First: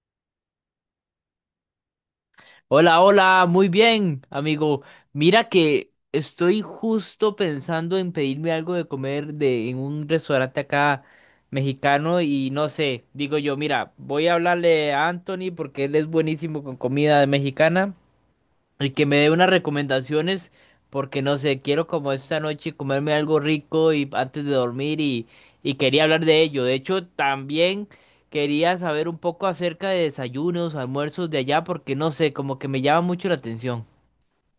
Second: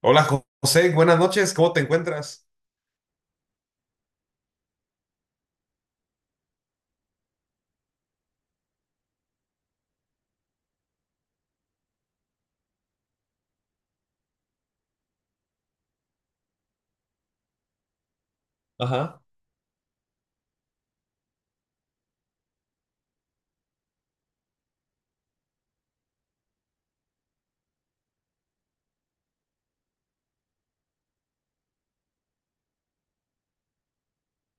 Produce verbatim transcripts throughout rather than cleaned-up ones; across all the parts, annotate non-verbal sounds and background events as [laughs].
Hola José, buenas noches, ¿cómo te encuentras? Hola, hola, muy bien, amigo. Mira que estoy justo pensando en pedirme algo de comer de, en un restaurante acá mexicano y no sé, digo yo, mira, voy a hablarle a Anthony porque él es buenísimo con comida mexicana y que me Ajá. dé unas recomendaciones, porque no sé, quiero como esta noche comerme algo rico y antes de dormir y, y quería hablar de ello. De hecho, también quería saber un poco acerca de desayunos, almuerzos de allá, porque no sé, como que me llama mucho la atención.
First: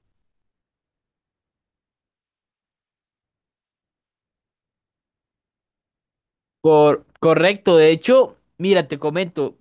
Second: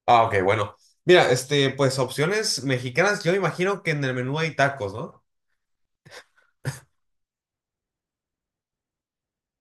Ah, ok, bueno. Mira, este, pues opciones mexicanas, yo imagino que en el menú hay tacos, ¿no? Cor- correcto, de hecho, mira, te comento.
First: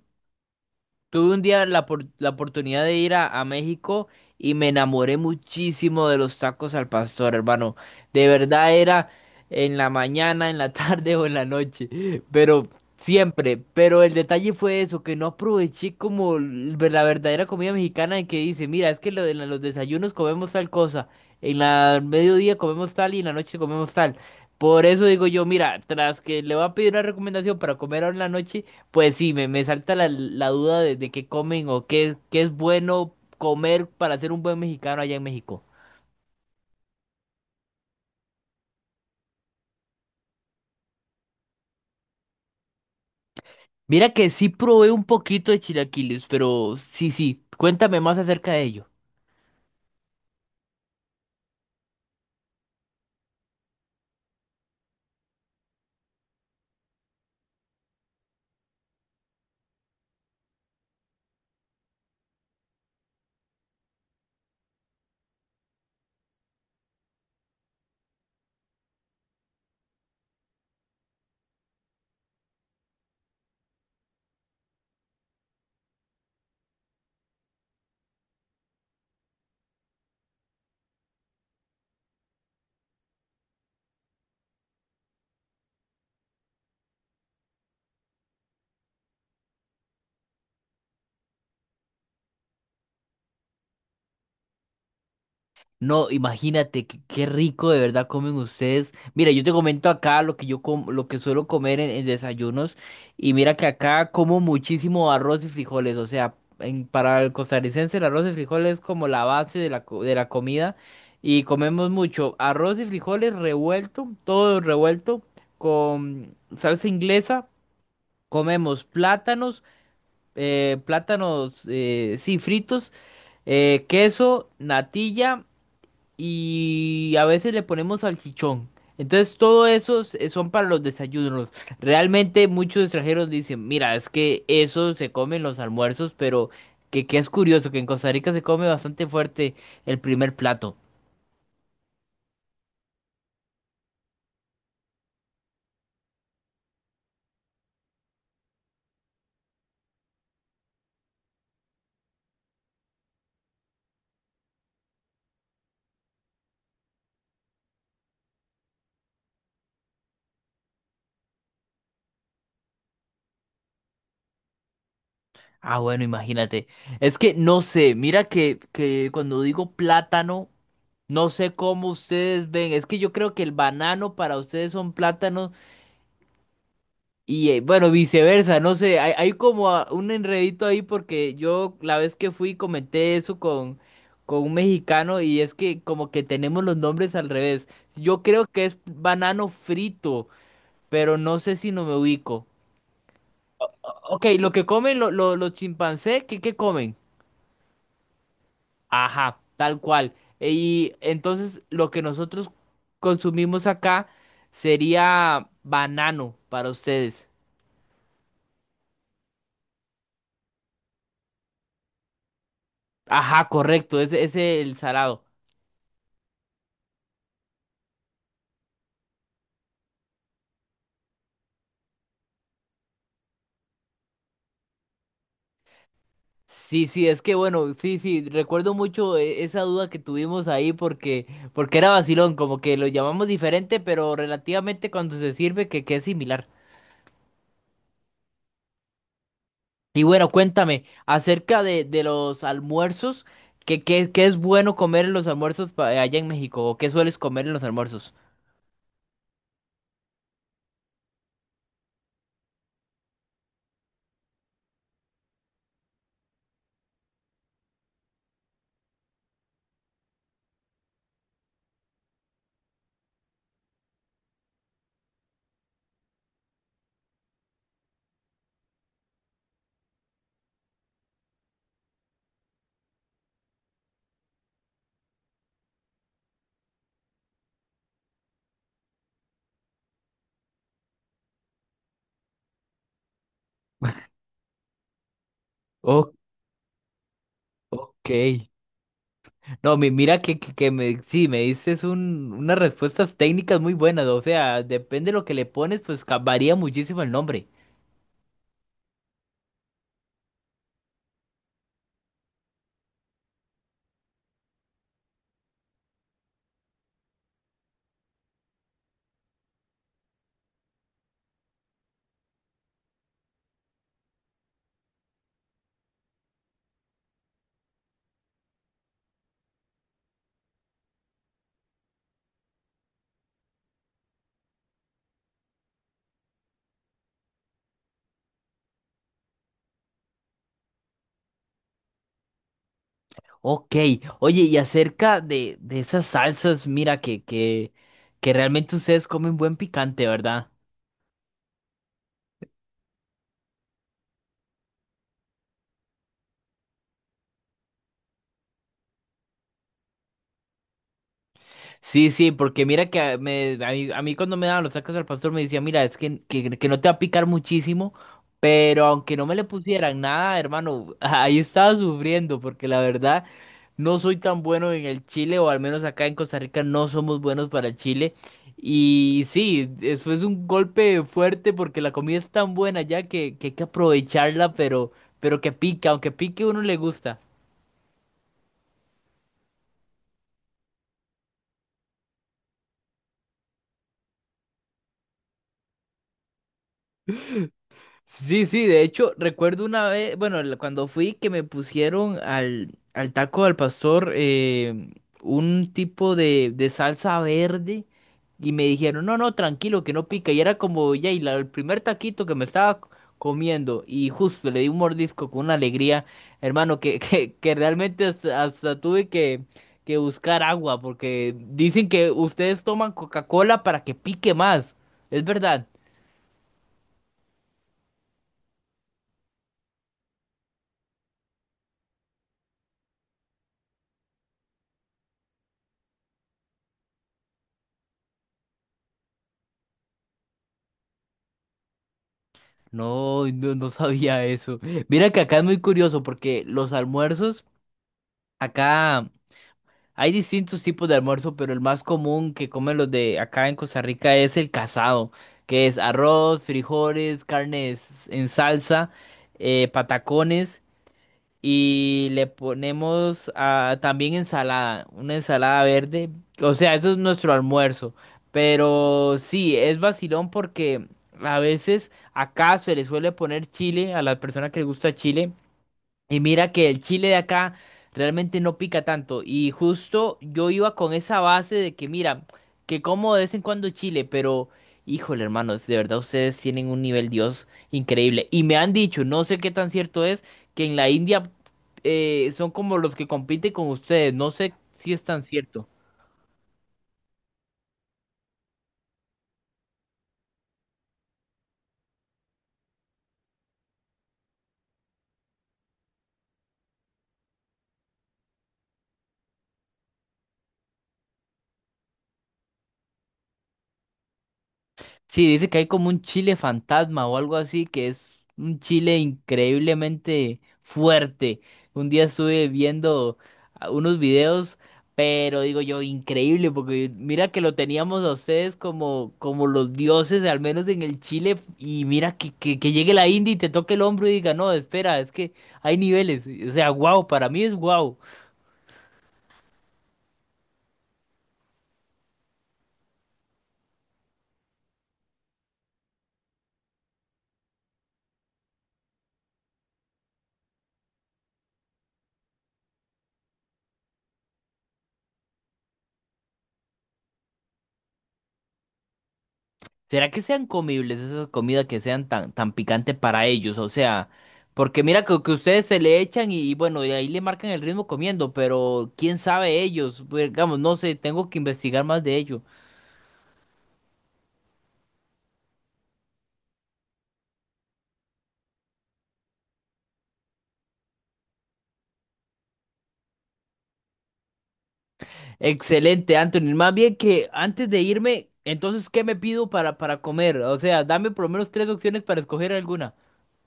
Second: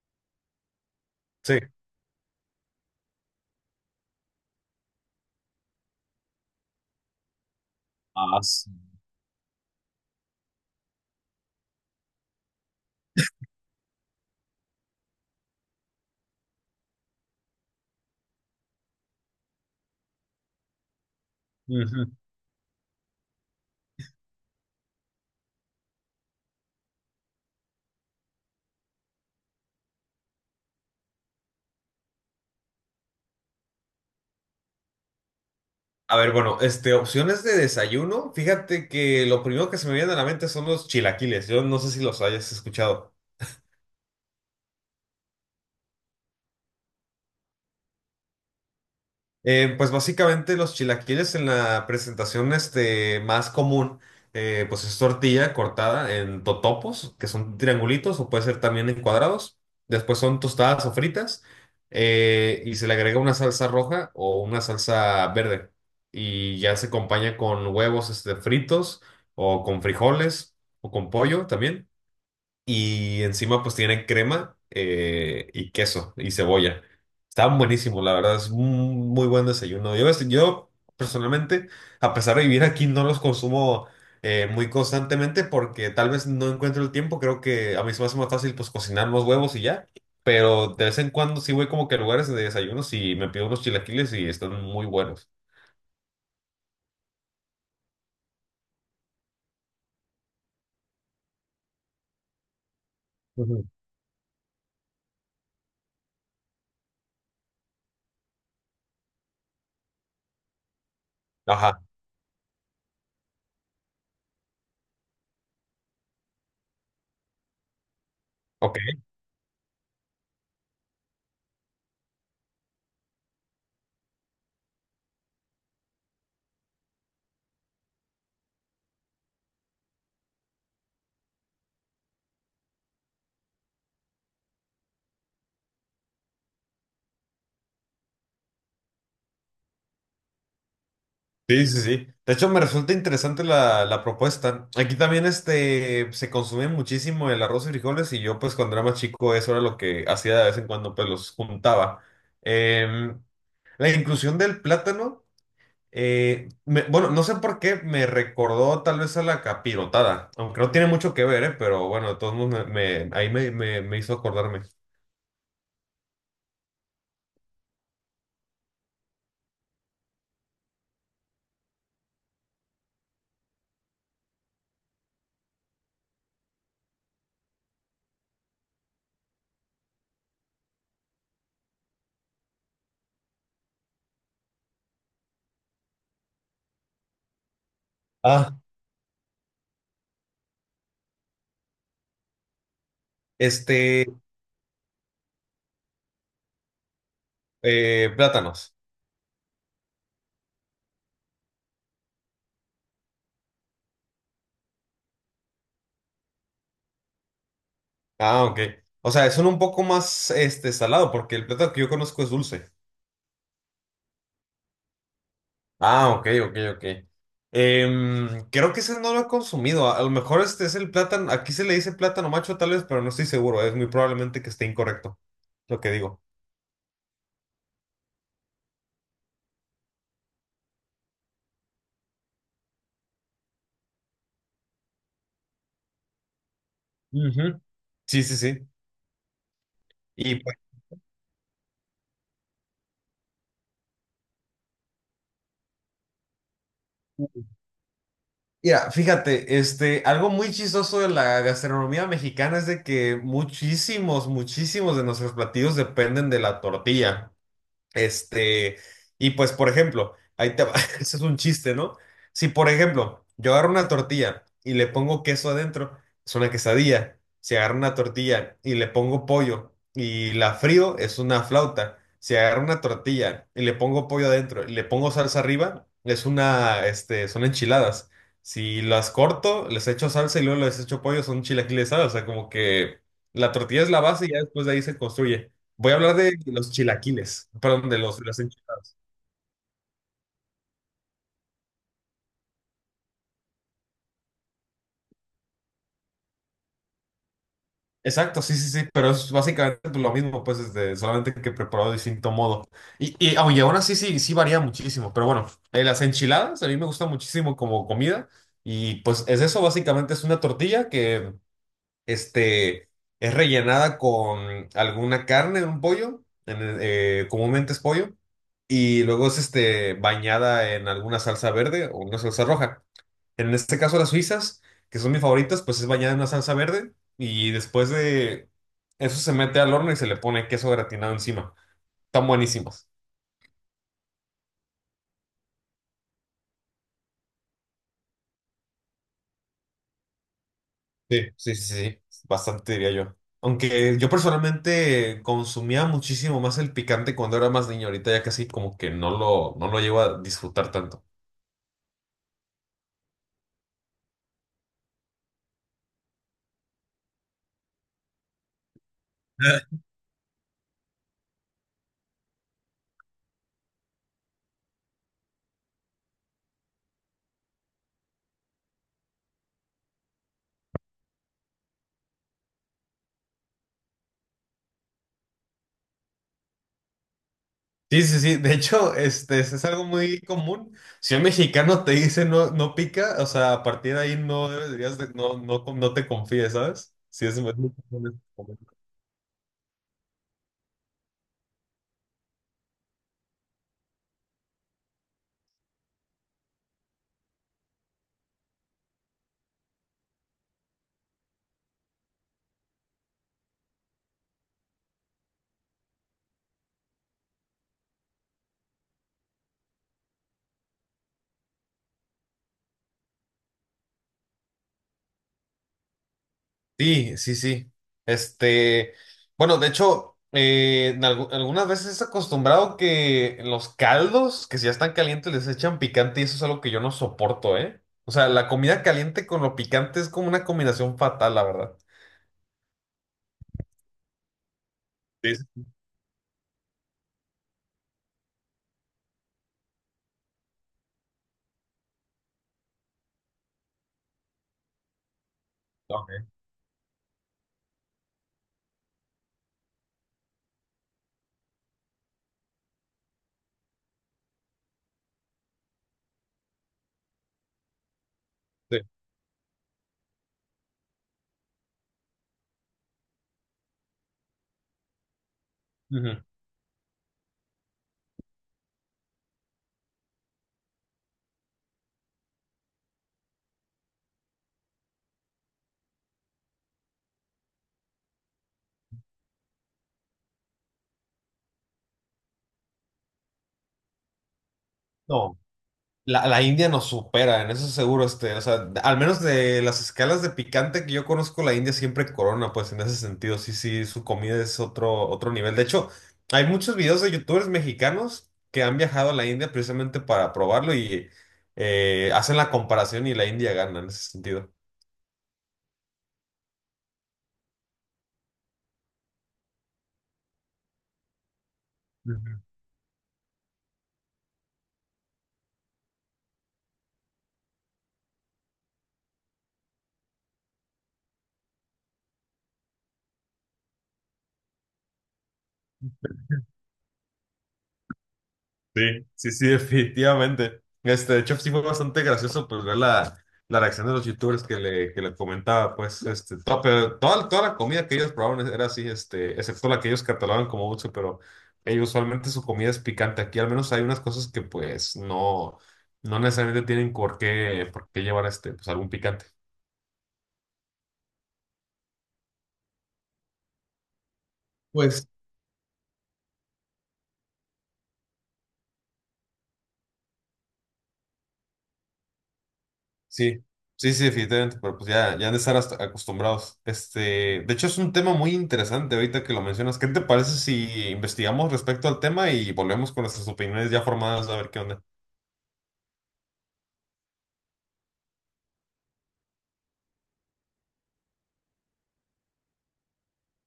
Tuve un Sí. día la, por- la oportunidad de ir a, a México y me enamoré muchísimo de los tacos al pastor, hermano. De Ah, sí. verdad era en la mañana, en la tarde [laughs] o en la noche, pero siempre. Pero el detalle fue eso, que no aproveché como l- la verdadera comida mexicana en que dice, mira, es que lo de la- los desayunos comemos tal cosa, en la Ujú. mediodía comemos tal y en la noche comemos tal. Por eso digo yo, mira, tras que le voy a pedir una recomendación para comer ahora en la noche. Pues sí, me, me salta la, la duda de, de qué comen o qué, qué es bueno comer para ser un buen mexicano allá en México. A ver, bueno, este, opciones de desayuno, fíjate que lo primero que se me viene a la mente son los chilaquiles, yo no sé si los hayas escuchado. Mira que sí probé un poquito de chilaquiles, pero sí, sí, cuéntame más acerca de ello. Eh, pues básicamente los chilaquiles en la presentación este, más común, eh, pues es tortilla cortada en totopos, que son triangulitos o puede ser también en cuadrados. Después son tostadas o fritas eh, y se le agrega una salsa roja o una salsa verde. Y ya se acompaña con huevos este, fritos o con frijoles o con pollo también. Y encima pues tiene crema eh, y queso y cebolla. Estaban buenísimos, la verdad, es un muy buen desayuno. Yo, es- yo personalmente, a pesar de vivir aquí, no los consumo eh, muy constantemente porque tal vez no encuentro el tiempo. Creo que a mí se me hace más fácil pues cocinar los huevos y ya. Pero de vez en cuando sí voy como que a lugares de desayunos y me pido unos chilaquiles y están muy buenos. No, imagínate qué, qué rico de verdad comen ustedes. Mira, yo te comento acá lo que yo com- lo que suelo comer en, en desayunos y mira Ujú. que acá como muchísimo arroz y frijoles, o sea, en- para el costarricense el arroz y frijoles es como la base de la, co- de la comida y Ajá, comemos mucho arroz y frijoles revuelto, todo revuelto con salsa inglesa, ok. comemos plátanos, eh, plátanos, eh, sí, fritos, eh, queso, natilla y a veces le ponemos salchichón. Entonces todo eso s- eh, son para los desayunos. Realmente muchos extranjeros dicen, mira, es que eso se come en los almuerzos, pero que, que es curioso que en Costa Rica se come bastante fuerte el primer plato. Sí, sí, sí. De hecho, me resulta interesante la, la propuesta. Aquí también este, se consume muchísimo el arroz y frijoles y yo pues cuando era más chico eso era lo que hacía de vez en cuando, pues los juntaba. Em, la inclusión del plátano, eh, me- bueno, no sé por qué me recordó tal vez a la capirotada, aunque no tiene mucho que ver, eh, pero bueno, de todos modos me, me- ahí me, me- me hizo acordarme. Ah, bueno, imagínate. Es que no sé, mira que, que cuando digo plátano, no sé cómo ustedes ven. Es que yo creo que el banano para ustedes son plátanos. Y eh, bueno, viceversa, no sé, hay, hay como ah, un enredito ahí porque yo la vez que fui comenté eso con, con un mexicano y es que como que tenemos los nombres al revés. Yo creo Ah. que es banano frito, pero no sé si no me ubico. Este, Ok, lo que comen lo- lo- los chimpancés, ¿qué, qué comen? eh, plátanos. Ajá, tal cual. E- Y entonces lo que nosotros consumimos acá sería banano para ustedes. Ah, ok. O sea, son un poco más este salado, porque el plátano que yo conozco es dulce. Ajá, correcto, ese ese es el salado. Ah, ok, ok, ok. Em, creo que ese no lo he consumido. A, a lo mejor este es el plátano. Aquí se le dice plátano macho, tal vez, pero no estoy seguro. Es muy probablemente que esté incorrecto lo que digo. Sí, sí, es que bueno, sí, sí, recuerdo mucho eh, esa duda que tuvimos ahí porque, porque era vacilón, como que lo llamamos diferente, pero relativamente cuando se sirve que, que es similar. Ujú. Sí, sí, sí. Y bueno, Y pues, cuéntame acerca de, de los almuerzos, que, que, que es bueno comer en los almuerzos pa- allá en México, o qué sueles comer en los almuerzos. mira, fíjate, este, algo muy chistoso de la gastronomía mexicana es de que muchísimos, muchísimos de nuestros platillos dependen de la tortilla. Este, y pues, por ejemplo, ahí te va, [laughs] ese es un chiste, ¿no? Si, por ejemplo, yo agarro una tortilla y le pongo queso adentro, es una quesadilla. Si agarro una tortilla y le pongo pollo y la frío, es una flauta. Si agarro una tortilla y le pongo pollo adentro y le pongo salsa arriba, es una, este, son enchiladas. Si las corto, les echo salsa y luego les echo pollo, son chilaquiles, ¿sabes? O sea, como que la tortilla es la base y ya después de ahí se construye. Voy a Oh, hablar de los chilaquiles, perdón, de ok. los, de las enchiladas. No, mi- mira que, que, que me, sí, me dices un, unas respuestas técnicas muy buenas, o sea, depende de lo que le pones, pues ca- varía muchísimo el nombre. Exacto, sí, sí, sí, pero es básicamente pues, lo mismo, pues, este, solamente que preparado de distinto modo. Y, y aunque aún así sí, sí varía muchísimo, pero bueno, eh, las enchiladas a mí me gustan muchísimo como comida y pues es eso, básicamente es una tortilla que este, es rellenada con alguna carne, un pollo, en el- eh, comúnmente es pollo, y luego es este, bañada en alguna salsa verde o una salsa roja. En este caso, las suizas, que son mis favoritas, pues es bañada en una salsa verde y después de eso se mete al horno y se le pone queso gratinado encima. Están buenísimas. Ok, oye, y acerca de, de esas salsas, mira que, que, que realmente ustedes comen buen picante, ¿verdad? Sí, sí, sí, sí, bastante diría yo. Aunque yo personalmente consumía muchísimo más el picante cuando era más niño, ahorita ya casi como que no lo, no lo llevo a disfrutar tanto. Sí, sí, porque mira que a- me, a mí, a mí cuando me daban los tacos al pastor me decía, mira, es que, que, que no te va a picar muchísimo, pero aunque no me le [laughs] pusieran nada, hermano, [laughs] ahí estaba sufriendo, porque la verdad no soy tan bueno en el chile, o al menos acá en Costa Rica no somos buenos para el chile. Y sí, eso es un golpe fuerte porque la comida es tan buena ya que, que hay que aprovecharla, pero, pero que pica, aunque pique uno le gusta. Sí, sí, sí. De hecho, este, es es algo muy común. Si un mexicano te dice no, no pica, o sea, a partir de ahí no deberías de- no, no, no te confíes, ¿sabes? Sí, es muy común Sí, sí, este de hecho, recuerdo una vez, bueno, la- cuando fui que me pusieron al, al taco al pastor eh, un tipo de, de salsa verde y me dijeron, no, no, tranquilo, que no pica. Y era como, ya, y la- el primer taquito que me estaba c- comiendo y justo le di un mordisco con una alegría, hermano, que, [laughs] que, que realmente hasta, hasta tuve que, que buscar agua porque dicen que ustedes toman Coca-Cola para que pique más. ¿Es verdad? Sí, sí, sí. Este, bueno, de hecho, eh, en algu- algunas veces es acostumbrado que en los caldos, que si ya están calientes, les echan picante y eso es algo que yo no soporto, ¿eh? O sea, la comida caliente con lo picante es como una combinación fatal, la verdad. No, no, no sabía eso. Mira que Sí, acá es muy sí. curioso porque los almuerzos, acá hay distintos tipos de almuerzo, pero el más común que comen los de acá en Costa Rica es el casado, que es Ok, arroz, frijoles, carnes en salsa, eh, patacones. Y le ponemos ah, también ensalada, una ensalada verde. O sea, eso es nuestro almuerzo. sí. Pero sí, es vacilón porque a veces acá se le suele poner chile a las personas que les gusta chile. Y Ujú. mira que el chile de acá realmente no pica tanto. Y justo yo iba con esa base de que, mira, que como de vez en cuando chile, pero híjole, hermanos, de verdad ustedes tienen un nivel Dios increíble. Y me han dicho, no sé qué tan cierto es, que en la India eh, son como los que compiten con ustedes. No sé si es tan No. cierto. La, la India nos supera, en eso seguro, este, o sea, al menos de las escalas de picante que yo conozco, la India siempre corona, pues en ese sentido, sí, sí, su comida es otro, otro nivel. De hecho, hay muchos videos de youtubers mexicanos que han viajado a la India precisamente para probarlo y eh, hacen la comparación y la India gana en ese sentido. Sí, dice que hay como un chile fantasma o algo así, que es un chile increíblemente fuerte. Un día estuve Ujú. viendo a- unos videos, pero digo yo, increíble, porque mira que lo teníamos a ustedes como, como los dioses, al menos en el Chile, y mira que, que, que llegue la India y te toque el hombro y diga, no, espera, es que hay niveles. O sea, wow, para mí es wow. Sí, sí, sí, [laughs] definitivamente. Este, de hecho, sí fue bastante gracioso pues ver la, la reacción de los youtubers que le, que le comentaba, pues, este, to- pero toda, toda la comida que ellos probaron e, era así, este, excepto la que ellos catalogan como dulce, pero ellos usualmente su comida es picante. Aquí al menos hay unas cosas que pues no, no necesariamente tienen por qué, por qué llevar este, pues algún picante. ¿Será que sean comibles esas comidas que sean tan, tan picante para ellos? O sea, porque mira Pues que, que ustedes se le echan y, y bueno, y ahí le marcan el ritmo comiendo, pero quién sabe ellos, pues, digamos, no sé, tengo que investigar más de ello. sí, sí, sí, definitivamente, pero pues ya, ya han de estar hasta- acostumbrados. Este, de hecho, es un tema muy interesante ahorita que lo mencionas. ¿Qué te parece si investigamos respecto al tema y volvemos con nuestras opiniones ya formadas a ver qué onda? Excelente, Anthony. Más bien que antes de irme, entonces, ¿qué me pido para, para comer? O sea, dame por lo menos tres opciones para escoger alguna.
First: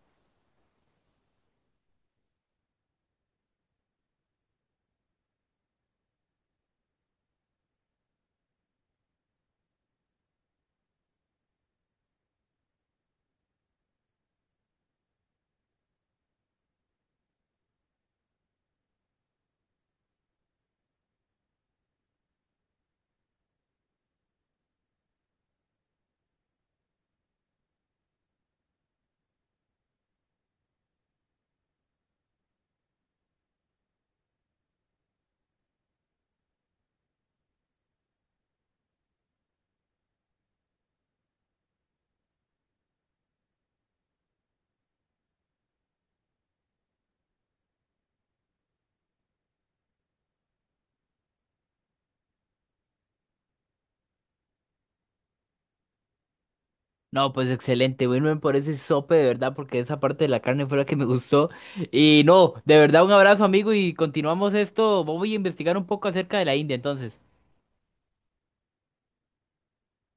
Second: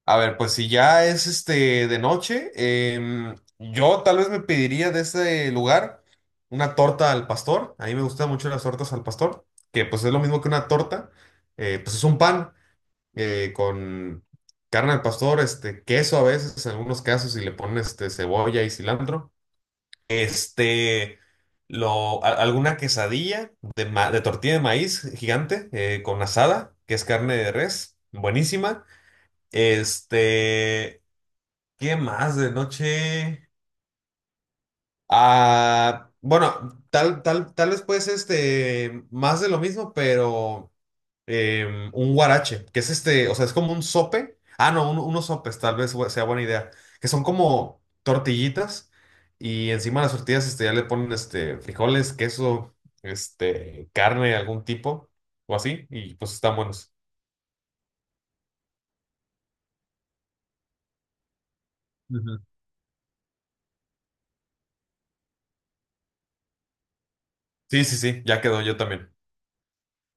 A ver, pues si ya es este de noche, em, yo tal vez me pediría de ese lugar una torta al pastor. A mí me gustan mucho las tortas al pastor, que pues es lo mismo que una torta, eh, pues es un pan. Eh, con carne al pastor, este, queso a veces, en algunos casos, y le ponen este, cebolla y cilantro. Este, lo, a- Alguna quesadilla de, ma- de tortilla de maíz gigante eh, con asada, que es carne de res, buenísima. Este, ¿Qué más de noche? Ah, bueno, tal, tal, tal vez pues este, más de lo mismo, pero eh, un guarache, que es este, o sea, es como un sope. Ah, no, un- unos sopes, tal vez bu- sea buena idea. Que son como tortillitas y encima de las tortillas este, ya le ponen este, frijoles, queso, este, carne de algún tipo o así, y pues están buenos. No, pues excelente, Wilmer, por ese sope de verdad, porque esa parte de la carne fue la que me gustó. Y Ujú. no, de verdad, un abrazo, amigo, y continuamos esto. Voy a investigar un poco acerca de la India, entonces. Sí, sí, sí, ya quedó yo también.